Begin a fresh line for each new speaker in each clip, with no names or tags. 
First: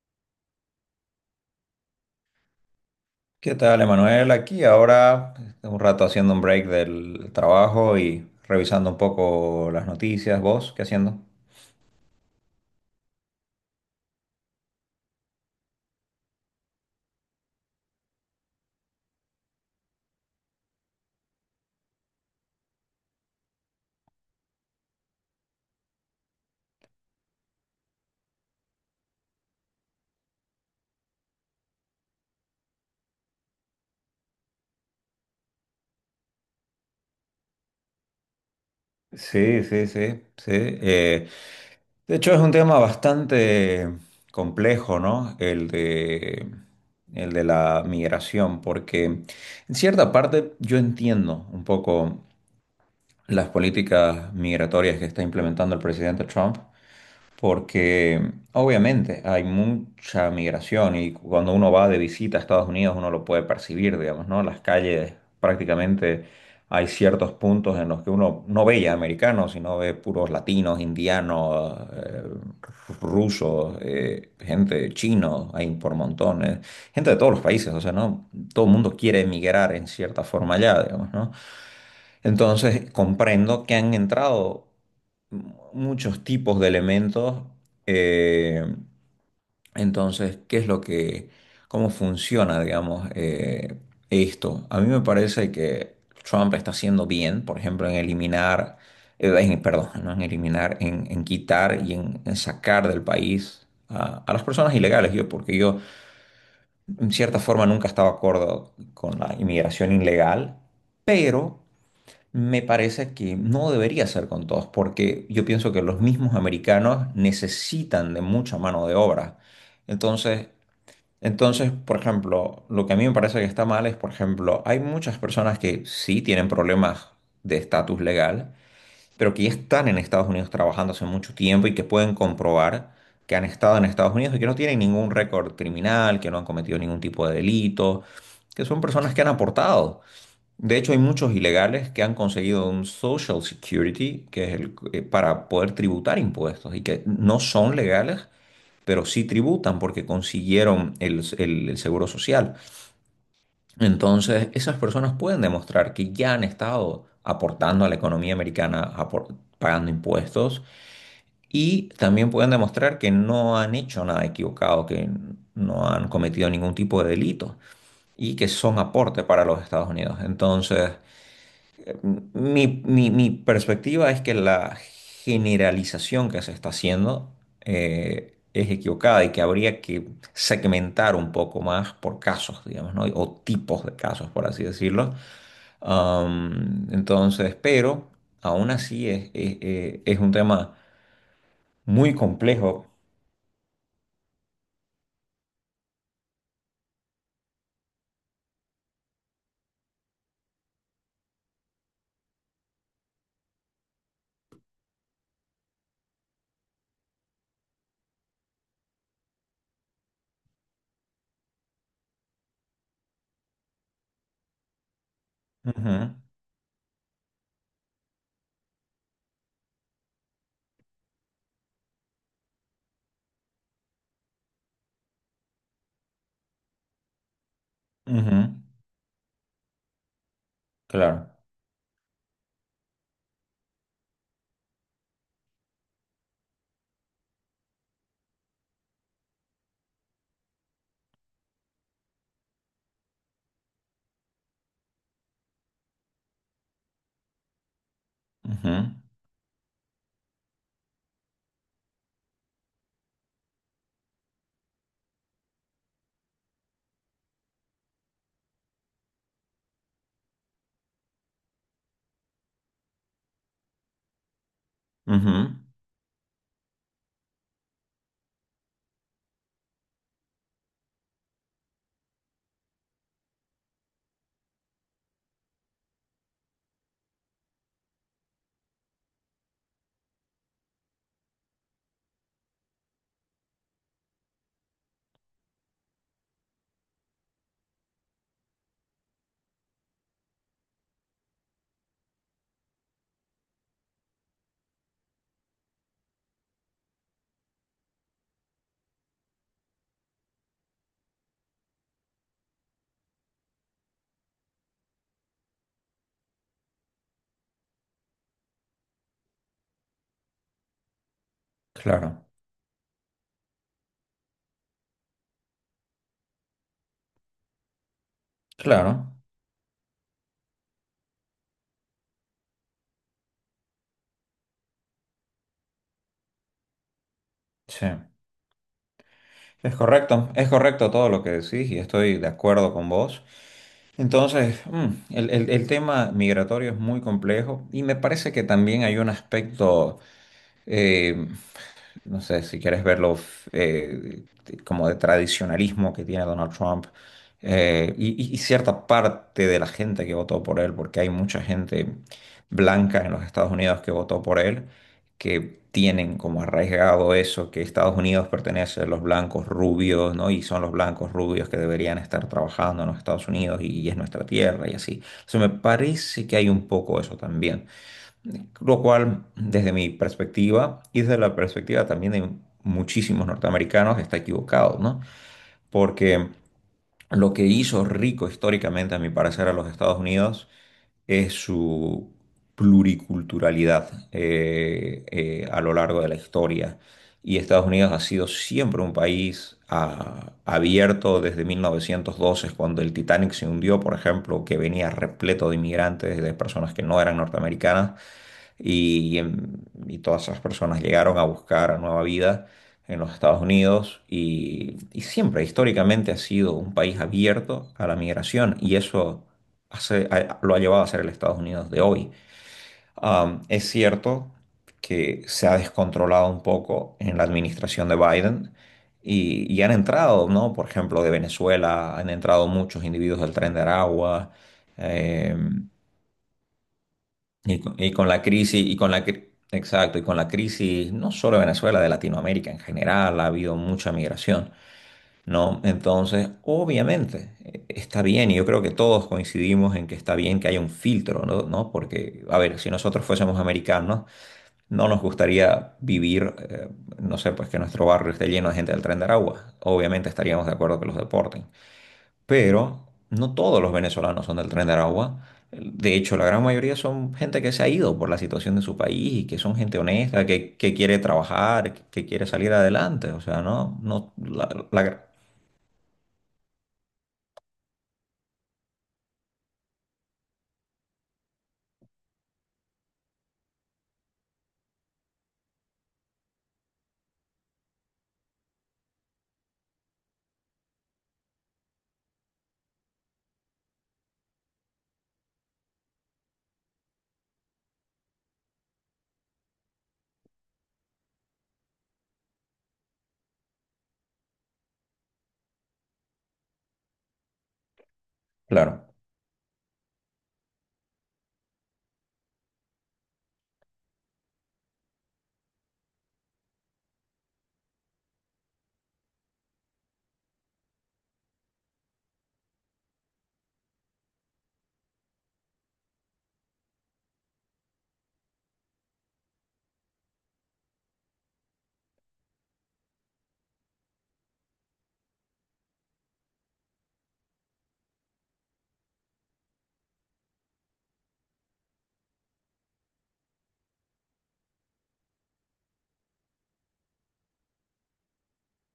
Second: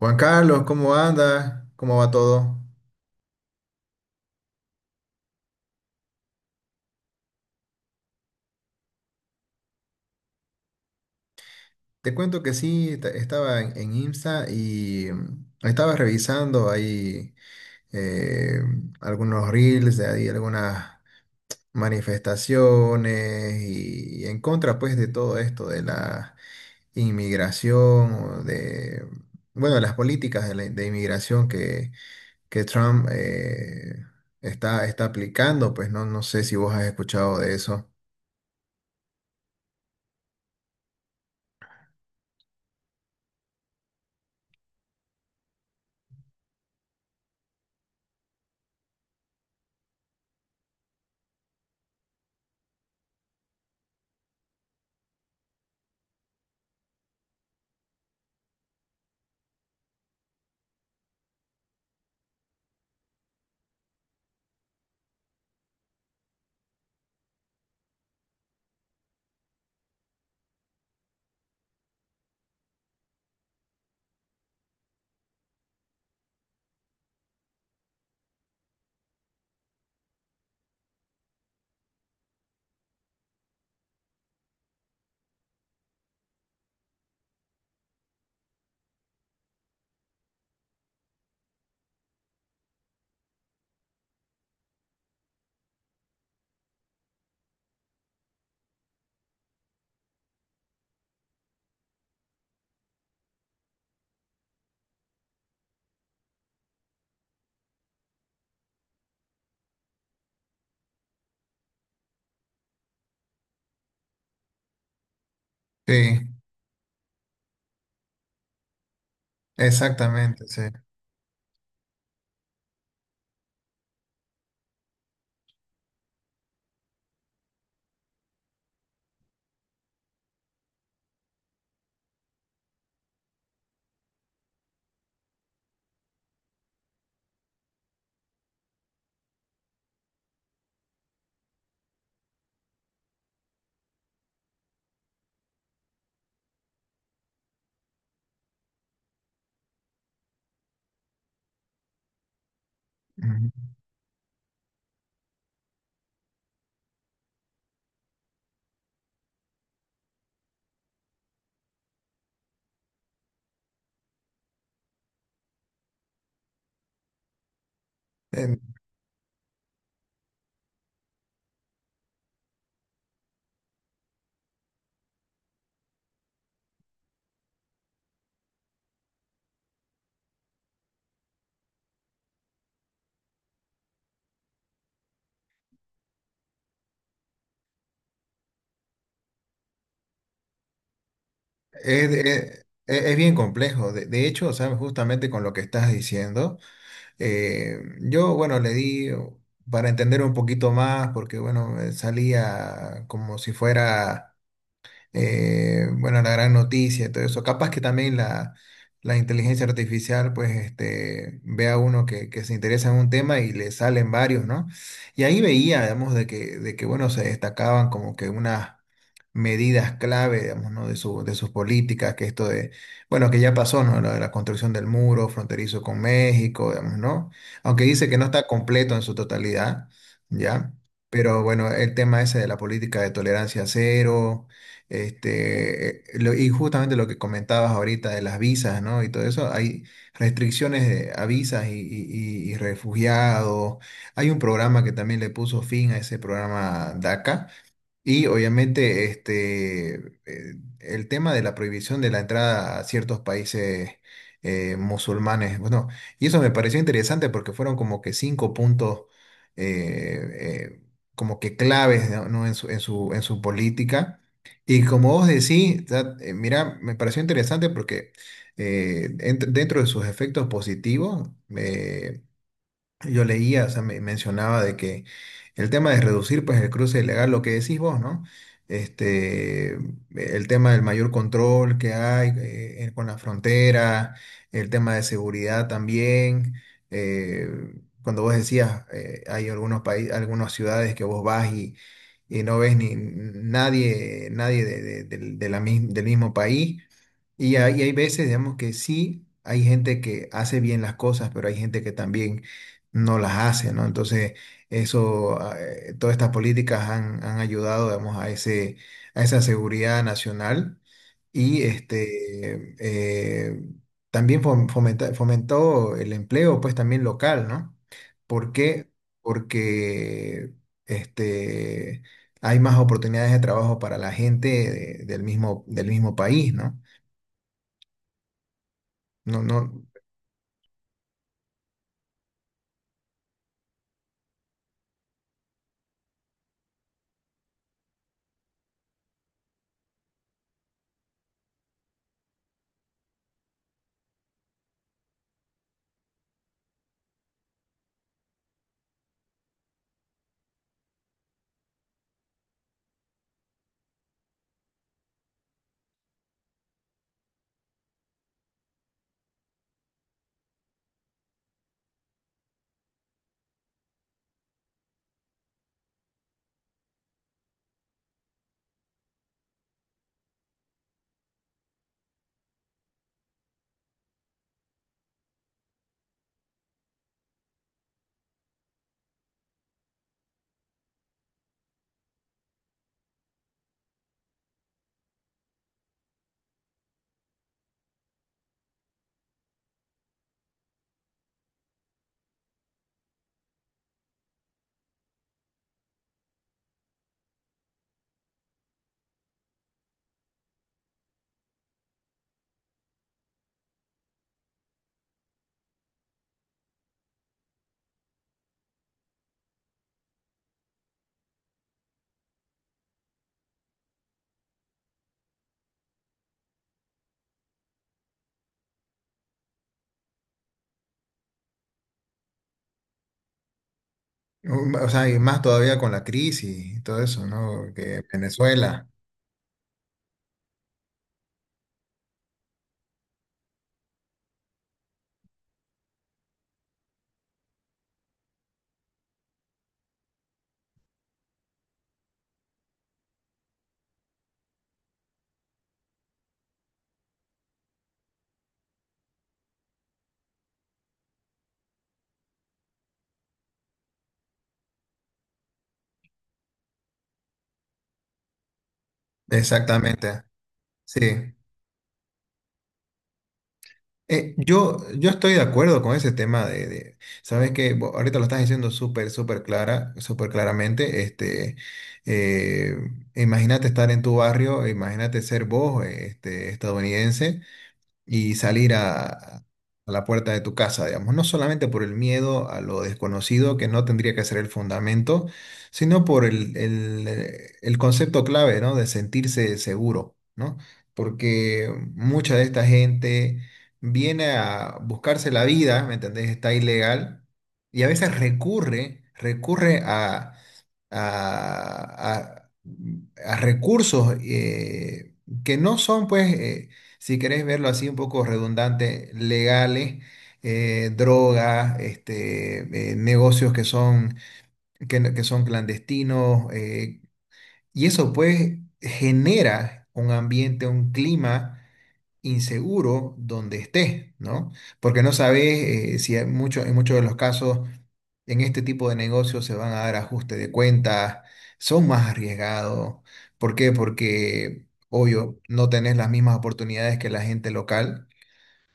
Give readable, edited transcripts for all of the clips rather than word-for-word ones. Juan Carlos, ¿cómo anda? ¿Cómo va todo?
¿Qué tal, Emanuel? Aquí ahora un rato haciendo un break del trabajo y revisando un poco las noticias. ¿Vos qué haciendo?
Te cuento que sí, estaba en Insta y estaba revisando ahí eh, algunos reels de ahí, algunas manifestaciones y en contra pues de todo esto de la inmigración, o de las políticas de de inmigración que Trump está aplicando, pues no sé si vos has escuchado de eso.
Sí, sí, sí, sí. De hecho, es un tema bastante complejo, ¿no? El de la migración, porque en cierta parte yo entiendo un poco las políticas migratorias que está implementando el presidente Trump, porque obviamente hay mucha migración y cuando uno va de visita a Estados Unidos uno lo puede percibir, digamos, ¿no? Las calles prácticamente hay ciertos puntos en los que uno no ve ya americanos, sino ve puros latinos, indianos, rusos, gente chino, hay por montones, gente de todos los países, o sea, ¿no? Todo el mundo quiere emigrar en cierta forma allá, digamos, ¿no? Entonces, comprendo que han entrado muchos tipos de elementos. eh, entonces, ¿qué es lo que, cómo funciona, digamos, esto? A mí me parece que Trump está haciendo bien, por ejemplo, en eliminar, perdón, no en eliminar, en quitar y en sacar del país. A las personas ilegales, yo, porque yo en cierta forma nunca estaba de acuerdo con la inmigración ilegal, pero me parece que no debería ser con todos, porque yo pienso que los
Sí,
mismos americanos necesitan de mucha mano de obra.
exactamente,
Entonces,
sí.
entonces, por ejemplo, lo que a mí me parece que está mal es, por ejemplo, hay muchas personas que sí tienen problemas de estatus legal, pero que ya están en Estados Unidos trabajando hace mucho tiempo y que pueden comprobar que han estado en Estados Unidos y que no tienen ningún récord criminal, que no han cometido ningún tipo de delito, que son personas que han aportado. De hecho, hay muchos ilegales que han conseguido un Social Security, que es el para poder tributar impuestos y que no son legales, pero sí tributan porque consiguieron el seguro social.
Ujú.
Entonces, esas personas pueden demostrar que ya han estado aportando a la economía americana, pagando impuestos, y también pueden demostrar que no han hecho nada equivocado, que no han cometido ningún tipo de delito y que
Eh,
son aporte para los Estados Unidos. Entonces, mi perspectiva es que la generalización que se está haciendo es equivocada y que habría que segmentar un poco más por casos, digamos, ¿no? O tipos de casos, por así decirlo. Entonces, pero aún así es un tema
Es,
muy
es-
complejo.
es- bien complejo. De hecho, ¿sabes? Justamente con lo que estás diciendo, yo, bueno, le di para entender un poquito más, porque, bueno, salía como si fuera. Bueno, la gran noticia y todo eso. Capaz que también la inteligencia artificial, pues, este, ve a uno que se interesa en un tema y le salen varios, ¿no? Y ahí veía,
Ujú,
digamos, de que bueno, se destacaban como que unas medidas clave, digamos, ¿no? De sus políticas, que esto de, bueno, que ya pasó, ¿no? Lo de la construcción del muro fronterizo con México, digamos, ¿no? Aunque dice que no
ujú,
está completo en su totalidad, ¿ya?
claro.
Pero bueno, el tema ese de la política de tolerancia cero, este, y justamente lo que comentabas ahorita de las visas, ¿no? Y todo eso, hay restricciones a visas y refugiados. Hay un programa que también le puso fin a ese programa DACA y
Ujú,
obviamente este, el tema de la prohibición de la entrada a ciertos países musulmanes. Bueno, y eso me pareció interesante porque fueron como que cinco puntos eh, eh, como que claves, ¿no? En en su política. Y como vos
ujú,
decís, mira, me pareció interesante porque dentro de sus efectos positivos, eh, yo leía, o sea, me mencionaba de que el tema de reducir pues el cruce ilegal, lo que decís vos, ¿no? Este, el tema del mayor control que hay con la frontera, el tema de seguridad también. eh, Cuando vos decías, hay algunos países, algunas ciudades que vos vas y no ves ni nadie, nadie de- de- del de del mismo país. Y hay veces, digamos, que sí, hay gente que hace bien las cosas, pero hay gente que también no las hace, ¿no? Entonces, eso, todas estas políticas han ayudado, digamos, a ese, a esa seguridad nacional y
claro,
este, también fomentó el empleo, pues también local, ¿no? ¿Por qué?
claro.
Porque este, hay más oportunidades de trabajo para la gente del mismo país, ¿no?
Sí.
No, no,
Es correcto todo lo que decís y estoy de acuerdo con vos. Entonces, el tema migratorio es muy complejo y me parece que también hay un aspecto eh, no sé, si quieres verlo eh, como de tradicionalismo que tiene Donald Trump, y cierta parte de la gente que votó por él, porque hay mucha gente blanca en los Estados Unidos que votó por él, que tienen como arraigado eso, que Estados Unidos pertenece a los blancos rubios, ¿no? Y son los blancos rubios que deberían estar trabajando en los Estados Unidos y es nuestra tierra y así. O sea, me parece que hay un poco eso también. Lo cual, desde mi perspectiva y desde la perspectiva también de muchísimos norteamericanos, está equivocado, ¿no? Porque lo que hizo rico históricamente, a mi parecer, a los Estados Unidos es su pluriculturalidad a lo largo de la historia. Y Estados Unidos ha sido siempre un país abierto desde 1912, cuando el Titanic se hundió, por ejemplo, que venía repleto de inmigrantes, de personas que no eran norteamericanas y todas esas personas llegaron a buscar nueva vida en los Estados Unidos y siempre históricamente ha sido un país abierto a la migración y eso lo ha llevado a ser el Estados Unidos de hoy. Es cierto que se ha descontrolado un poco en la administración de Biden. Y han entrado, ¿no? Por ejemplo, de Venezuela, han entrado muchos individuos del Tren de Aragua,
no, o sea, y más
em,
todavía con la crisis y todo eso, ¿no?
y
Que
con la crisis, y
Venezuela,
con exacto, y con la crisis no solo de Venezuela, de Latinoamérica en general, ha habido mucha migración, ¿no? Entonces, obviamente, está bien, y yo creo que todos coincidimos en que está bien que haya un filtro, ¿no? ¿no? Porque, a ver, si nosotros fuésemos americanos, no nos gustaría vivir, no sé, pues que nuestro barrio esté lleno de gente del Tren de Aragua. Obviamente estaríamos de acuerdo que los deporten pero no todos los venezolanos son del Tren de Aragua. De hecho, la gran mayoría son gente que se ha ido por la situación de su país y que son gente
exactamente,
honesta, que quiere
sí.
trabajar, que quiere salir adelante. O sea, no, no,
Yo estoy de acuerdo con ese tema sabes que ahorita lo estás diciendo súper, súper clara, súper claramente, este, eh, imagínate estar en tu barrio, imagínate ser vos, este, estadounidense y salir a la puerta de tu casa, digamos, no solamente por el miedo a lo desconocido, que no tendría que ser el fundamento, sino por el concepto clave, ¿no? De sentirse seguro, ¿no? Porque mucha de esta gente viene a buscarse la vida, ¿me entendés? Está ilegal y a veces
claro.
recurre a a, a- mm, a recursos que no son, pues, si querés verlo así un poco redundante, legales, drogas, este, negocios que son, que, no- que son clandestinos, y eso pues genera un ambiente, un clima inseguro donde estés, ¿no? Porque no sabes si hay mucho, en muchos de los casos en este tipo de negocios se van a dar ajustes de cuentas, son más arriesgados. ¿Por qué? Porque, obvio, no tenés las mismas oportunidades que la gente local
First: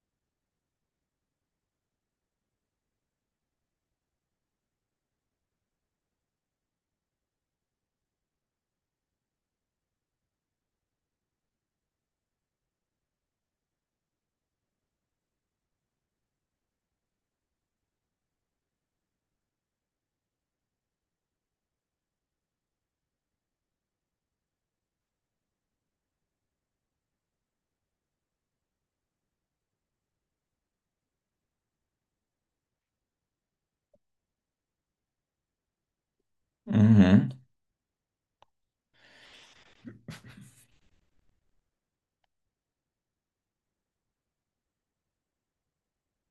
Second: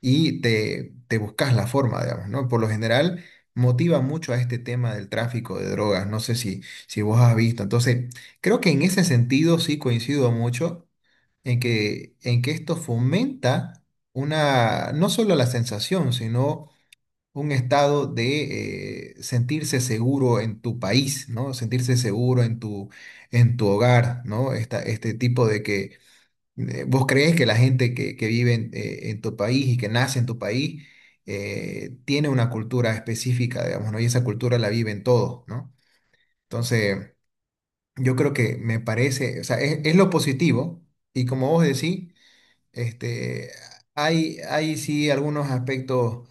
y te buscas la forma, digamos, ¿no? Por lo general, motiva mucho a este tema del tráfico de drogas. No sé si, si vos has visto. Entonces, creo que en ese sentido sí coincido mucho en en que esto fomenta una, no solo la sensación, sino un estado de sentirse seguro en tu país, ¿no? Sentirse seguro en en tu hogar, ¿no? Este tipo de que vos crees que la gente que vive en tu país y que nace en tu país tiene una cultura específica, digamos, ¿no? Y esa cultura la viven todos, ¿no?
Ujú,
Entonces, yo creo que me parece, o sea, es lo positivo. Y como vos decís, este, hay sí algunos aspectos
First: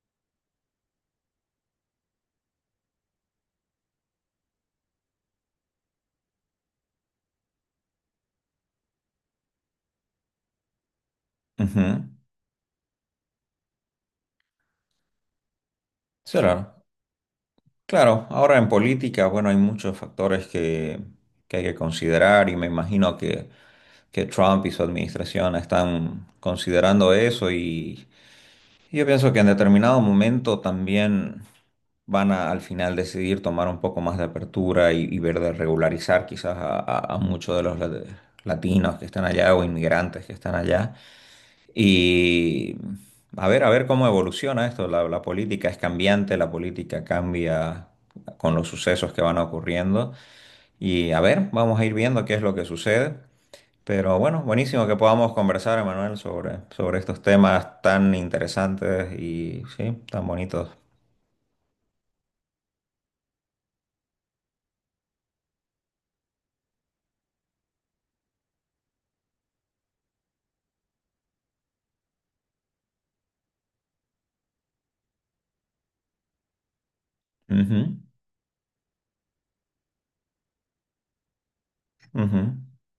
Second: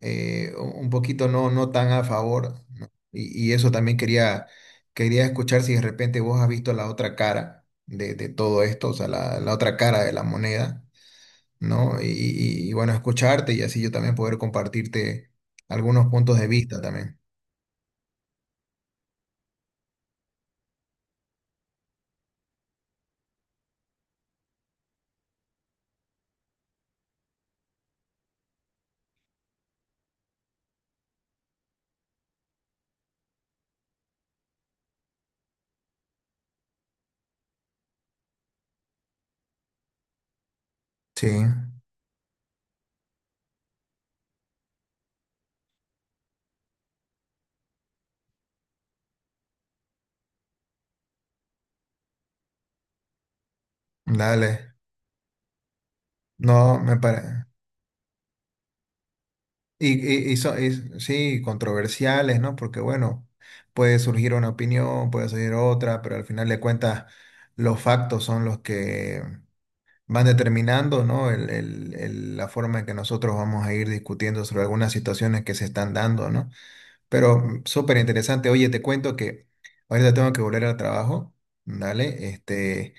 un poquito no, no tan a favor, ¿no? Y eso también quería escuchar si de repente vos has visto la otra cara de todo esto, o sea, la otra cara de la moneda, ¿no?
ujú.
Y bueno, escucharte y así yo también poder compartirte algunos puntos
Sí,
de vista
claro,
también.
claro, ahora en política, bueno, hay muchos factores que hay que considerar y me imagino que Trump y su administración están considerando eso y sí, yo pienso que en determinado momento también van a al final decidir tomar un poco más de apertura y ver de regularizar quizás a muchos de los latinos que están allá o inmigrantes que están allá.
Sí,
Y a ver cómo evoluciona esto. La política es cambiante, la política cambia con los sucesos que van ocurriendo. Y a ver, vamos a ir viendo qué es lo que sucede. Pero bueno,
dale.
buenísimo que podamos conversar, Emanuel, sobre,
No, me
sobre estos
parece.
temas tan interesantes y sí,
Y,
tan bonitos.
sí, controversiales, ¿no? Porque bueno, puede surgir una opinión, puede surgir otra, pero al final de cuentas los factos son los que van determinando, ¿no? La forma en que nosotros vamos a ir discutiendo sobre algunas situaciones que se están dando, ¿no? Pero súper
Ujú,
interesante. Oye, te cuento que ahorita tengo que volver al trabajo, ¿dale?
ujú.
Este,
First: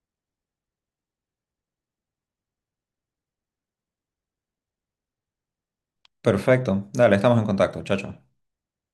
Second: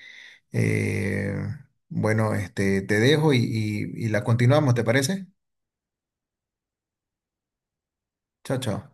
eh, bueno, este, te dejo y la continuamos, ¿te parece?
Perfecto. Dale, estamos en contacto. Chao, chao.
Chao, chao.